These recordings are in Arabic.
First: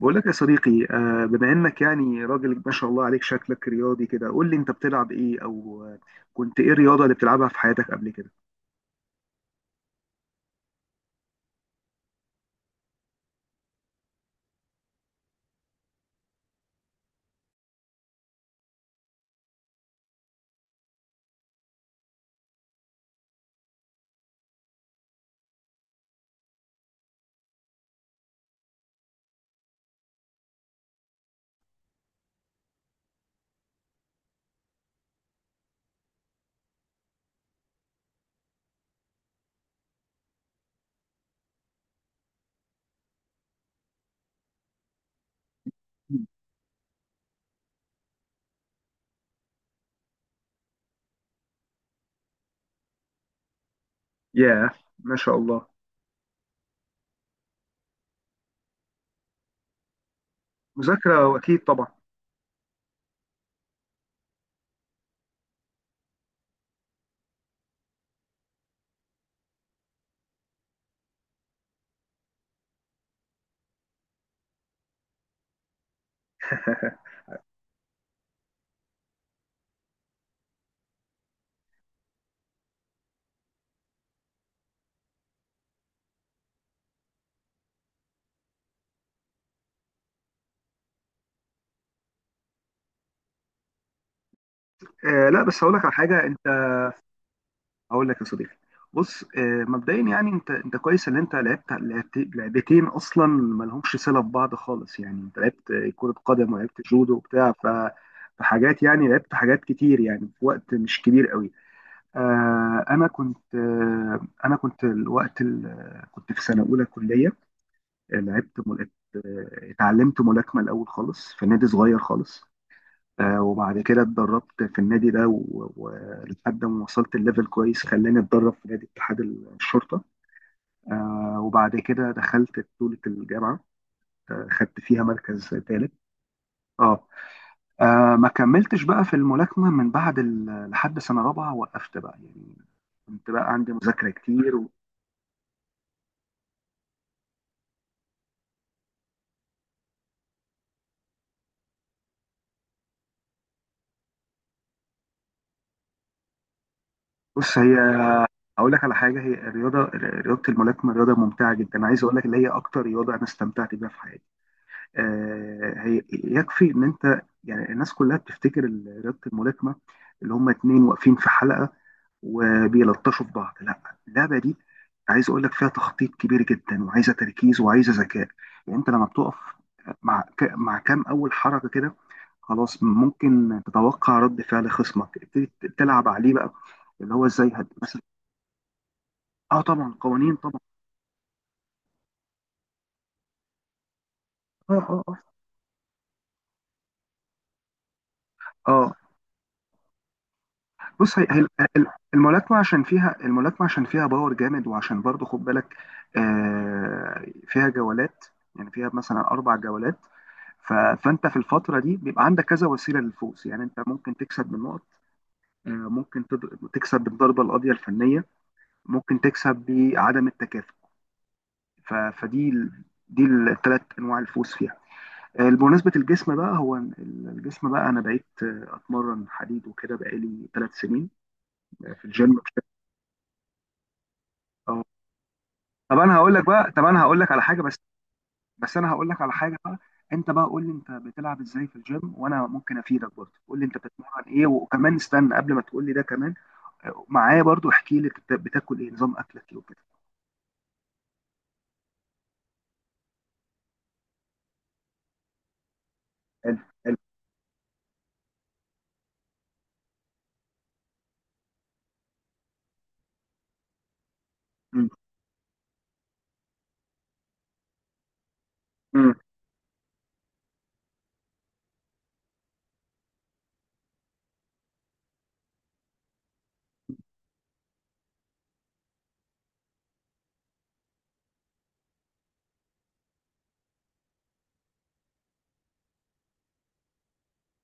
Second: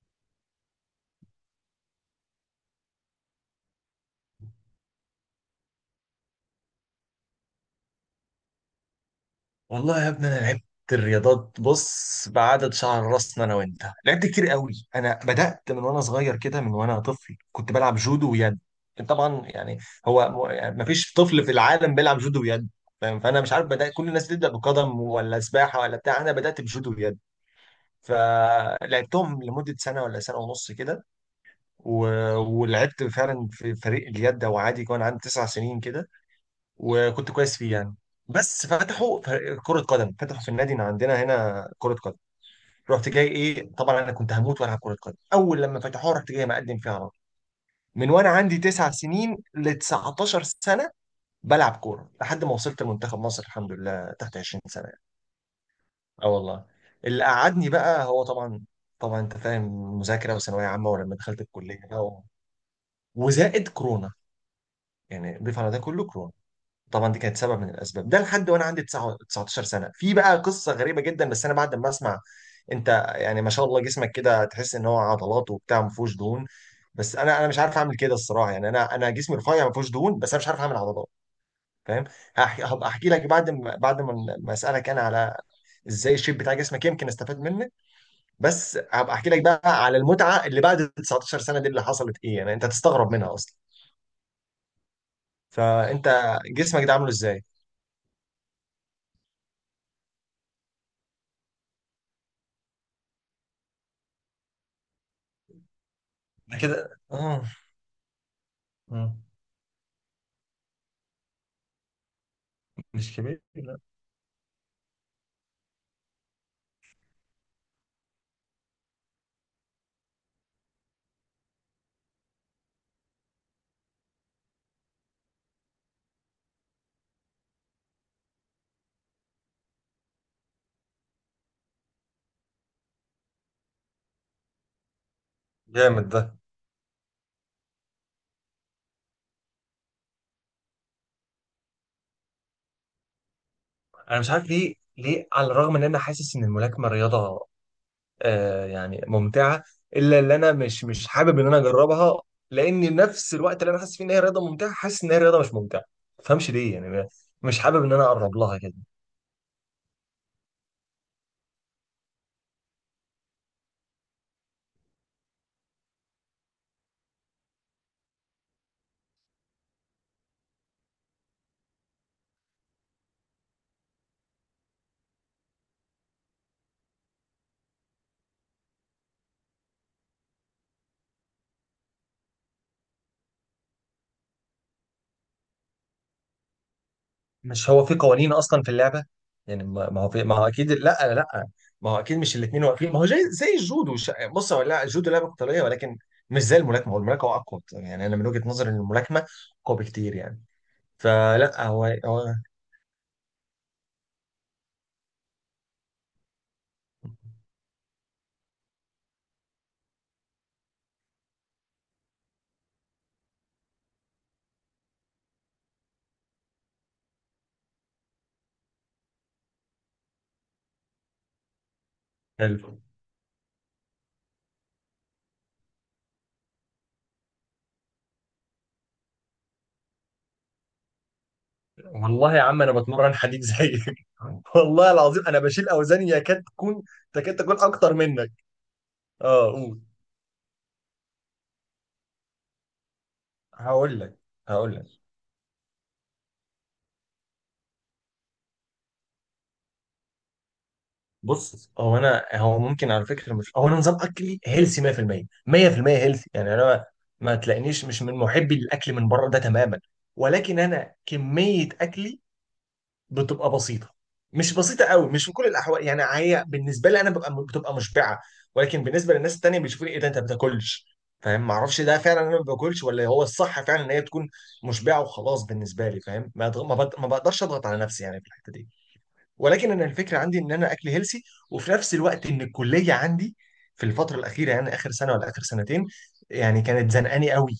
بقول لك يا صديقي، بما انك يعني راجل ما شاء الله عليك، شكلك رياضي كده. قول لي انت بتلعب ايه، او كنت ايه الرياضة اللي بتلعبها في حياتك قبل كده؟ والله يا ابني انا لعبت الرياضات، بص، بعدد شعر راسنا انا وانت لعبت كتير قوي. انا بدأت من وانا صغير كده، من وانا طفل كنت بلعب جودو ويد، طبعا يعني هو يعني مفيش طفل في العالم بيلعب جودو ويد، فاهم؟ فانا مش عارف، بدأت كل الناس بتبدأ بقدم ولا سباحة ولا بتاع، انا بدأت بجودو ويد، فلعبتهم لمدة سنة ولا سنة ونص كده و... ولعبت فعلا في فريق اليد، وعادي كان عندي تسع سنين كده، وكنت كويس فيه يعني. بس فتحوا فريق كرة قدم، فتحوا في النادي اللي عندنا هنا كرة قدم، رحت جاي ايه، طبعا انا كنت هموت والعب كرة قدم، اول لما فتحوها رحت جاي مقدم فيها على طول، من وانا عندي تسع سنين ل 19 سنة بلعب كورة لحد ما وصلت لمنتخب مصر الحمد لله تحت 20 ياه، سنة يعني. ما شاء الله. اه والله. اللي قعدني بقى هو طبعا انت فاهم، مذاكرة وثانوية عامة، ولما مذاكرة دخلت واكيد طبعا. الكلية بقى وزائد كورونا، يعني ضيف على ده كله كورونا، طبعا دي كانت سبب من الاسباب ده لحد وانا عندي 9 19 سنه. في بقى قصه غريبه جدا بس انا بعد ما اسمع. انت يعني ما شاء الله جسمك كده، تحس ان هو عضلات وبتاع، ما فيهوش دهون. بس انا مش عارف اعمل كده الصراحه، يعني انا جسمي رفيع ما فيهوش دهون، بس انا مش عارف اعمل عضلات، فاهم؟ هبقى احكي لك بعد ما اسالك انا على ازاي الشيب بتاع جسمك يمكن استفاد منك. بس هبقى احكي لك بقى على المتعه اللي بعد 19 سنه دي، اللي حصلت ايه، يعني انت هتستغرب منها اصلا. لا، بس هقول لك على فانت حاجة انت. جسمك ده عامله ازاي؟ هقول لك يا صديقي، بص، مبدئيا يعني انت كويس ان انت لعبت لعبتين اصلا ما لهمش صلة ببعض خالص. يعني انت لعبت كرة قدم أنا ولعبت كده جودو اه. وبتاع. فحاجات، يعني آه. لعبت حاجات كتير يعني في وقت مش كبير قوي. انا مش كبير، كنت، لا. كنت في سنه اولى كليه. آه، لعبت مل... اتعلمت ملاكمه الاول خالص في نادي صغير خالص. وبعد كده اتدربت في النادي ده ولحد ما وصلت الليفل كويس، خلاني اتدرب في نادي اتحاد الشرطه. وبعد كده دخلت بطوله الجامعه. خدت فيها مركز ثالث. جامد ده. اه. ما كملتش بقى في الملاكمه من بعد لحد سنه رابعه. وقفت بقى يعني، كنت بقى عندي مذاكرة انا مش عارف كتير. ليه على الرغم ان انا حاسس ان الملاكمه رياضه يعني ممتعه، الا ان انا مش حابب ان انا اجربها، لان نفس الوقت اللي انا حاسس فيه ان هي رياضه ممتعه، حاسس ان هي رياضه مش ممتعه. ما تفهمش ليه يعني بص، مش حابب ان انا اقرب لها اقول كده. لك على حاجه. هي الرياضه رياضه الملاكمه رياضه ممتعه جدا، عايز اقول لك اللي هي اكتر رياضه انا استمتعت بيها في حياتي. هي يكفي ان انت، يعني الناس كلها بتفتكر رياضه الملاكمه اللي هم اتنين واقفين في حلقه وبيلطشوا في بعض. لا، اللعبه دي عايز اقول لك فيها تخطيط كبير جدا، وعايزه تركيز، وعايزه ذكاء. يعني انت لما بتقف مع كام اول حركه كده، خلاص ممكن تتوقع رد فعل خصمك، تبتدي تلعب عليه بقى، اللي هو مش هو في قوانين اصلا في اللعبه، اه يعني طبعا ما هو في، قوانين ما هو طبعا. اكيد، لا لا. ما هو اكيد مش الاثنين واقفين، ما هو زي الجودو، بص هو، اه، لا اه، الجودو اه، لعبه قتاليه، ولكن مش زي الملاكمه، هو الملاكمه اقوى يعني، انا من وجهه نظري ان اه. الملاكمه اقوى بكتير يعني، بص، فلا ال- هو الملاكمه عشان فيها باور جامد، وعشان برضو خد بالك فيها جولات، يعني فيها مثلا 4 جولات. فانت في الفتره دي بيبقى عندك كذا وسيله للفوز. يعني انت ممكن تكسب بالنقط، ممكن تكسب بالضربه القاضيه الفنيه، ممكن تكسب بعدم التكافؤ. ف- فدي حلو. ال- دي الثلاث انواع الفوز فيها. بمناسبة الجسم بقى، هو الجسم بقى أنا بقيت أتمرن حديد وكده بقالي 3 سنين في الجيم والله يا بشكل. عم انا بتمرن حديد زيك أه. والله العظيم انا بشيل طب اوزان يكاد تكون، أنا هقول لك تكاد على حاجة، تكون بس اكتر منك. بس أنا هقول لك على اه، حاجة بقى. قول. أنت بقى قول لي أنت بتلعب إزاي في الجيم، وأنا ممكن أفيدك برضه. قول لي أنت هقول لك بتتمرن إيه، هقول وكمان لك استنى قبل ما تقول لي ده، كمان معايا برضه احكي لي أنت بتاكل إيه، نظام أكلك إيه وكده. بص. هو انا، هو ممكن على فكره، مش هو، انا نظام اكلي هيلسي 100% 100% هيلسي، يعني حلو. انا ما حلو. ما تلاقينيش، مش من محبي للاكل من بره ده تماما. ولكن انا كميه اكلي بتبقى بسيطه، مش مم. بسيطه قوي، مش في كل الاحوال يعني، هي بالنسبه لي انا بتبقى مشبعه، ولكن مم. بالنسبه للناس التانيه بيشوفوني، ايه ده انت ما بتاكلش؟ فاهم؟ ما اعرفش ده فعلا، انا ما باكلش، ولا هو الصح فعلا ان هي تكون مشبعه وخلاص بالنسبه لي، فاهم؟ ما أضغ- ما بض- ما بقدرش اضغط على نفسي يعني في الحته دي. ولكن انا الفكره عندي ان انا اكل هيلسي، وفي نفس الوقت ان الكليه عندي في الفتره الاخيره، يعني اخر سنه ولا اخر سنتين يعني، كانت زنقاني قوي،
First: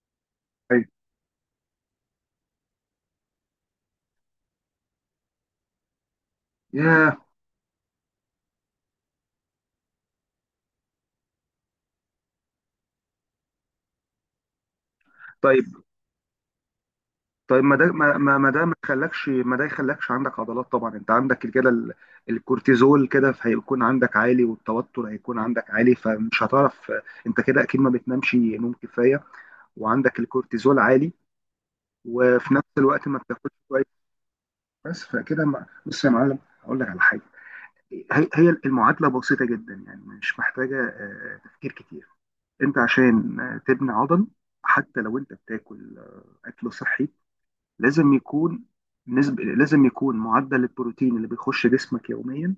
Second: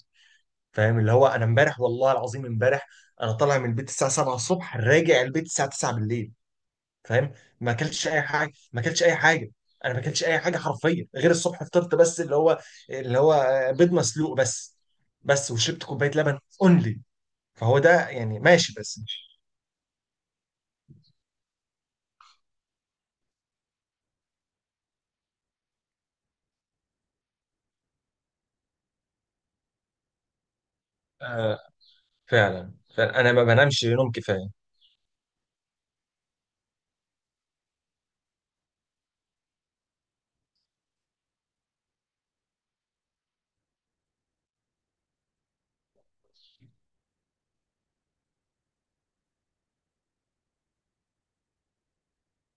أيوه. فاهم؟ اللي هو انا امبارح، والله العظيم امبارح، انا طالع من البيت الساعه 7 الصبح راجع البيت الساعه 9 بالليل، ياه. فاهم؟ ما اكلتش اي حاجه، ما اكلتش اي حاجه، انا ما اكلتش اي حاجه حرفيا غير الصبح فطرت بس، اللي هو بيض مسلوق بس. بس وشربت كوبايه لبن اونلي. طيب، ما فهو ده ده ما ما يعني ما ده ماشي ما بس يخلكش مش ما ده يخلكش عندك عضلات طبعا. انت عندك كده الكورتيزول كده، هيكون عندك عالي، والتوتر هيكون عندك عالي، فمش هتعرف. انت كده اكيد ما بتنامش نوم كفايه، وعندك الكورتيزول عالي، آه وفي نفس فعلا، الوقت ما فعلا انا ما بتاكلش بنامش كويس. نوم كفايه. بس فكده بص يا معلم، هقول لك على حاجه. هي المعادله بسيطه جدا، يعني مش محتاجه تفكير كتير. انت عشان تبني عضل، حتى لو انت بتاكل اكل صحي، لازم يكون لازم يكون معدل البروتين اللي بيخش جسمك يوميا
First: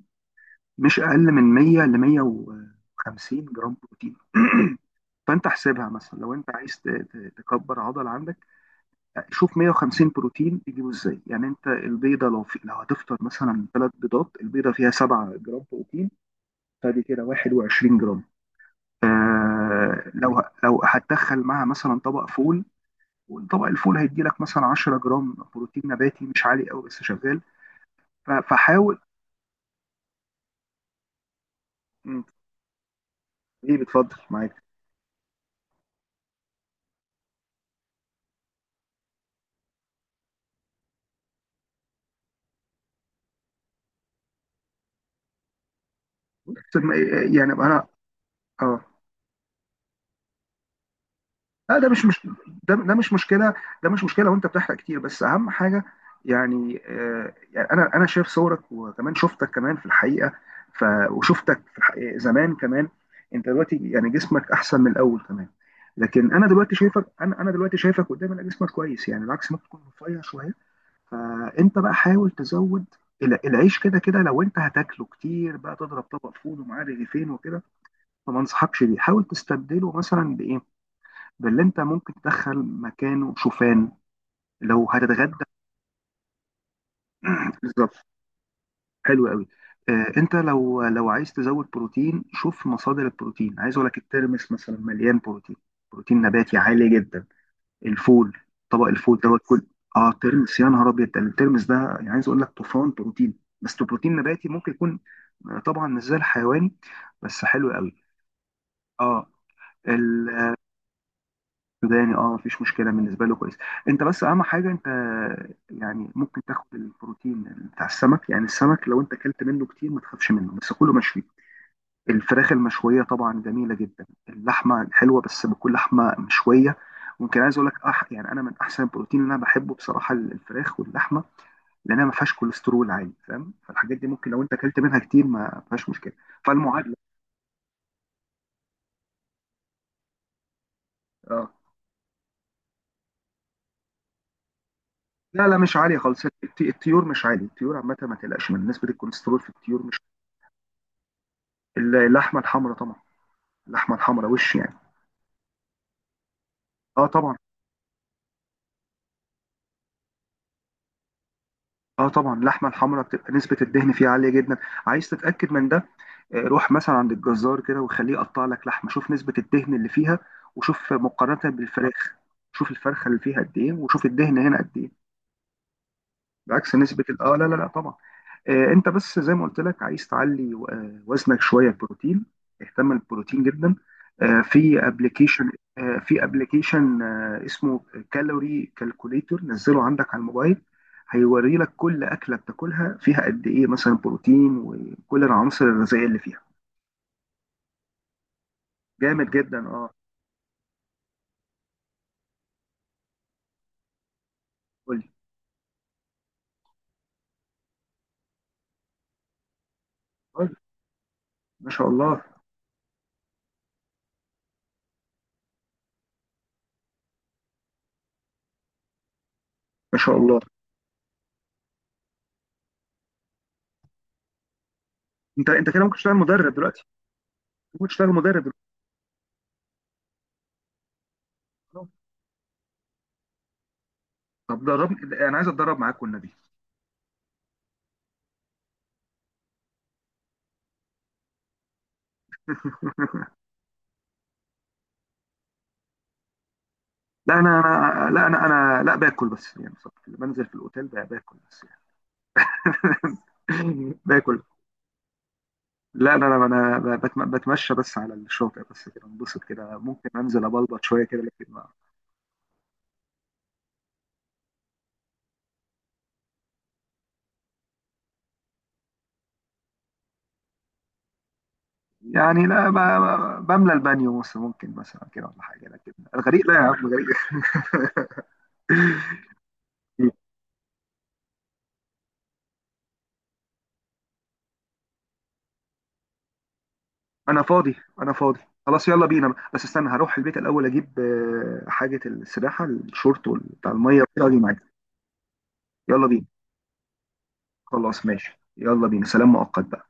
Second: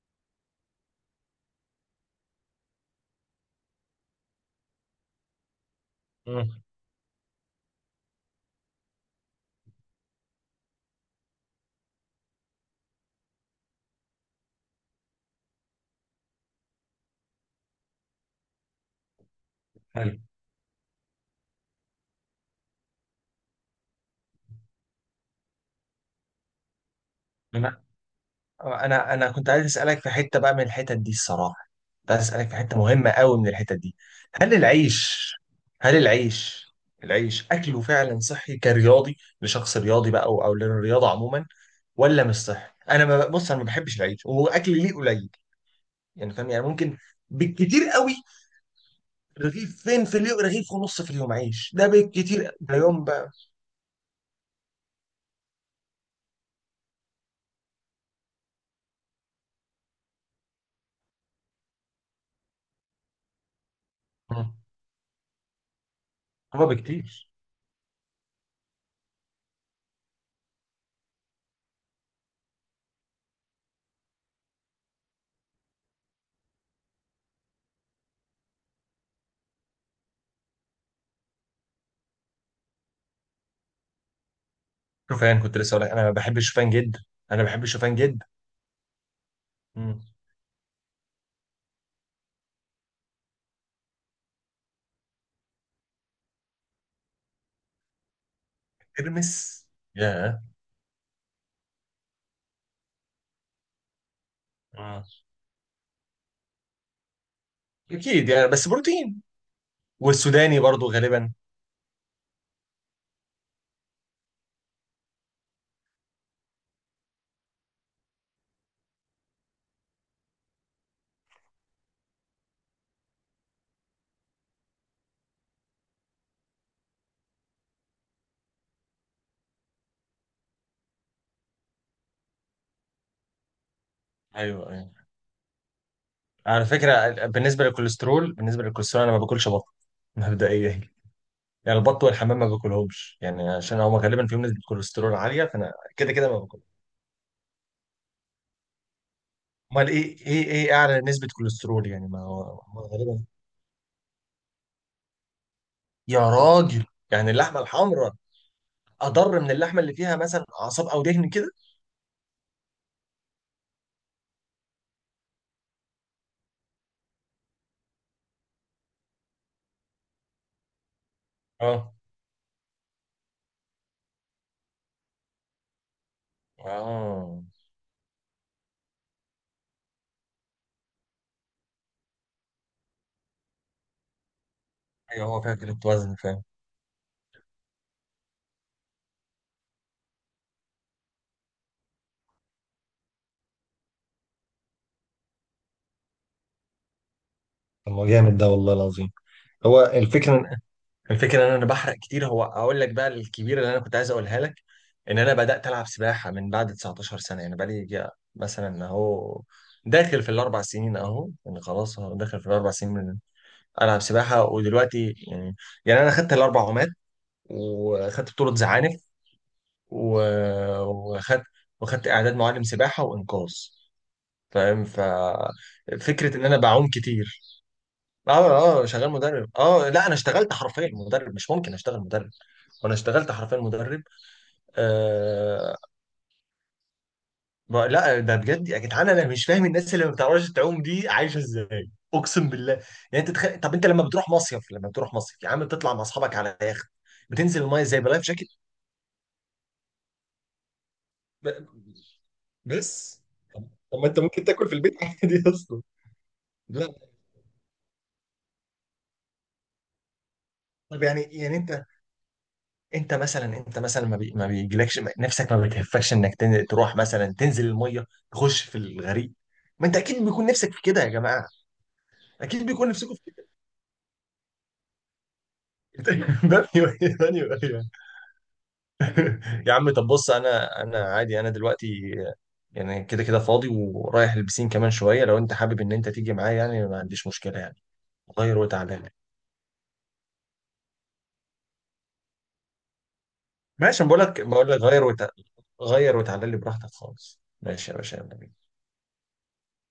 مش أقل من 100 ل 150 جرام بروتين. فأنت احسبها مثلا، لو أنت مم. عايز تكبر عضل عندك، شوف 150 بروتين تجيبه إزاي. يعني أنت البيضة، لو هتفطر مثلا 3 بيضات، البيضة فيها 7 جرام بروتين، فدي كده 21 جرام. آه، حلو. لو هتدخل معاها مثلا طبق فول، وطبق الفول هيدي لك مثلا 10 جرام بروتين نباتي، مش عالي قوي بس شغال. فحاول. انا كنت عايز اسالك في حته بقى من الحتت دي الصراحه، كنت عايز مم. اسالك في حته مهمه قوي من الحتت ايه دي. بتفضل هل معاك؟ العيش هل العيش العيش اكله فعلا صحي كرياضي، لشخص رياضي بقى، او للرياضه عموما، ولا مش صحي؟ انا ما بص، انا ما بحبش العيش واكل ليه قليل يعني، فاهم؟ يعني بص، ممكن يعني انا، بالكتير قوي اه. رغيف، فين في اليوم رغيف ونص في اليوم عيش، لا ده ده مش مش بالكتير، ده, ده ده يوم مش بقى. مشكله. ده مش مشكله، وانت بتحرق كتير، بس اهم حاجه، يعني انا شايف صورك، وكمان شفتك كمان في الحقيقه. ف وشفتك في الحقيقة زمان كمان. انت دلوقتي يعني جسمك مم. احسن من الاول كمان. لكن انا هو دلوقتي شايفك، بكتير. انا دلوقتي شايفك قدامي، انا جسمك كويس، يعني العكس ممكن تكون رفيع شويه. فانت بقى حاول تزود العيش. كده كده لو انت هتاكله كتير بقى، تضرب طبق فول ومعاه رغيفين وكده، فما انصحكش بيه. حاول تستبدله مثلا بايه؟ باللي انت ممكن تدخل مكانه، شوفان، لو هتتغدى. شوفان. كنت لسه اقول لك انا ما بحبش الشوفان جدا. انا بحب الشوفان بالظبط، جدا. حلو قوي. آه، انت لو عايز تزود بروتين، شوف مصادر البروتين. عايز اقول لك الترمس مثلا مليان بروتين، بروتين نباتي عالي جدا. الفول، طبق الفول دوت كل. ترمس. اه، ياه. ترمس، يا نهار ابيض، ده الترمس ده يعني عايز اقول لك طوفان بروتين. بس ده بروتين نباتي، ممكن يكون آه. طبعا مش زي الحيواني، بس حلو قوي. اكيد يعني، بس بروتين. اه، السوداني. والسوداني برضو غالبا. اه، مفيش مشكله بالنسبه له، كويس. انت بس اهم حاجه انت، يعني ممكن تاخد البروتين بتاع السمك. يعني السمك لو انت اكلت منه كتير ما تخافش منه، بس كله مشوي. الفراخ المشوية طبعا جميلة جدا، اللحمة حلوة بس بكل لحمة مشوية. ممكن، عايز اقول لك يعني انا من احسن البروتين اللي انا بحبه بصراحة الفراخ واللحمة، لانها ما فيهاش كوليسترول عالي، فاهم؟ فالحاجات دي ممكن لو انت ايوه، اكلت ايوه. منها كتير ما فيهاش مشكلة. على فالمعادلة. فكره بالنسبه للكوليسترول انا ما باكلش بط مبدئيا اه يعني. البط والحمام ما باكلهمش يعني عشان هما غالبا فيهم نسبه كوليسترول عاليه، لا لا، فانا مش عالية كده خالص، كده ما باكلهم. الطيور مش عالية، الطيور عامة ما تقلقش من نسبة الكوليسترول في الطيور، امال مش. ايه، ايه اعلى نسبه كوليسترول؟ يعني ما اللحمة هو الحمراء هو طبعا، غالبا. اللحمة الحمراء وش يعني. يا راجل. اه يعني طبعا. اللحمه الحمراء اضر من اللحمه اللي فيها مثلا اعصاب او دهن كده؟ اه طبعا، اللحمه الحمراء بتبقى نسبه الدهن فيها عاليه جدا. عايز تتاكد من ده، روح مثلا عند الجزار كده وخليه يقطع لك لحمه، شوف نسبه الدهن اللي فيها، وشوف مقارنه اه، بالفراخ. شوف الفرخه اللي فيها قد ايه، وشوف الدهن هنا قد ايه، بعكس نسبة اه اه. لا لا لا، طبعا. انت بس زي ما قلت لك، عايز تعلي وزنك شوية بروتين، اهتم بالبروتين جدا. آه في ايوه، هو ابلكيشن فيها كده وزن، في فاهم؟ ابلكيشن اسمه كالوري كالكوليتور. نزله عندك على الموبايل، هيوري لك كل أكلة بتاكلها فيها قد ايه مثلا بروتين، وكل العناصر الغذائية اللي فيها. طب ما جامد ده والله العظيم. جامد جدا، هو اه. الفكره ان انا بحرق كتير. هو اقول لك بقى الكبيره اللي انا كنت عايز اقولها لك، قول لي. ان انا بدات العب سباحه من بعد 19 سنه، يعني بقى لي مثلا اهو داخل في قول لي. الاربع سنين اهو، يعني ما شاء خلاص أهو الله. داخل في الاربع سنين من العب سباحه. ودلوقتي يعني انا خدت الاربع عومات، وخدت بطوله زعانف ما شاء الله، و- وخدت وخدت اعداد معلم سباحه وانقاذ، فاهم؟ انت كده ممكن تشتغل ففكره ان مدرب انا دلوقتي، بعوم كتير. ممكن تشتغل اه، مدرب اه. شغال مدرب، اه. لا انا اشتغلت حرفيا مدرب، مش ممكن دلوقتي. اشتغل مدرب، وانا اشتغلت حرفيا مدرب. طب دربني، انا عايز آه... اتدرب معاك والنبي. لا ده بجد يا جدعان، انا مش فاهم الناس اللي ما بتعرفش تعوم دي عايشه ازاي، اقسم بالله. يعني انت طب انت لما بتروح مصيف يا عم بتطلع مع اصحابك على يخت، لا انا بتنزل المايه ازاي؟ انا بلايف لا انا جاكيت. انا لا باكل بس يعني بصراحه، بنزل في الاوتيل بقى، باكل ب... بس يعني. بس. طب طب ما انت باكل. ممكن تاكل في البيت عادي اصلا. لا انا انا أنا لا. بتمشى بس على الشاطئ بس كده، انبسط كده، ممكن انزل ابلبط طب شويه يعني كده، لكن يعني انت مثلا ما بيجيلكش نفسك، ما بتهفكش انك تروح مثلا تنزل المايه، تخش في الغريق؟ ما انت اكيد بيكون نفسك في كده يا جماعه، يعني اكيد لا، بيكون نفسكم. بملى البانيو مثلا ممكن مثلا كده ولا حاجه، لكن الغريق لا يا دانيو عم، غريق. ايه، دانيو ايه. يا عم طب بص، انا عادي، انا دلوقتي يعني كده كده فاضي، ورايح البسين كمان شويه، لو انت حابب ان انت تيجي معايا يعني ما عنديش انا مشكله فاضي، يعني، انا فاضي. غير خلاص وتعالى يلا لي. بينا، بس استنى هروح البيت الاول اجيب حاجه السباحه، الشورت بتاع ماشي. الميه أنا بقول كده، واجي لك معاك. بقول لك يلا غير بينا. وتعالى لي براحتك خالص، ماشي يا خلاص باشا، يلا ماشي، بينا. يلا بينا، سلام مؤقت بقى.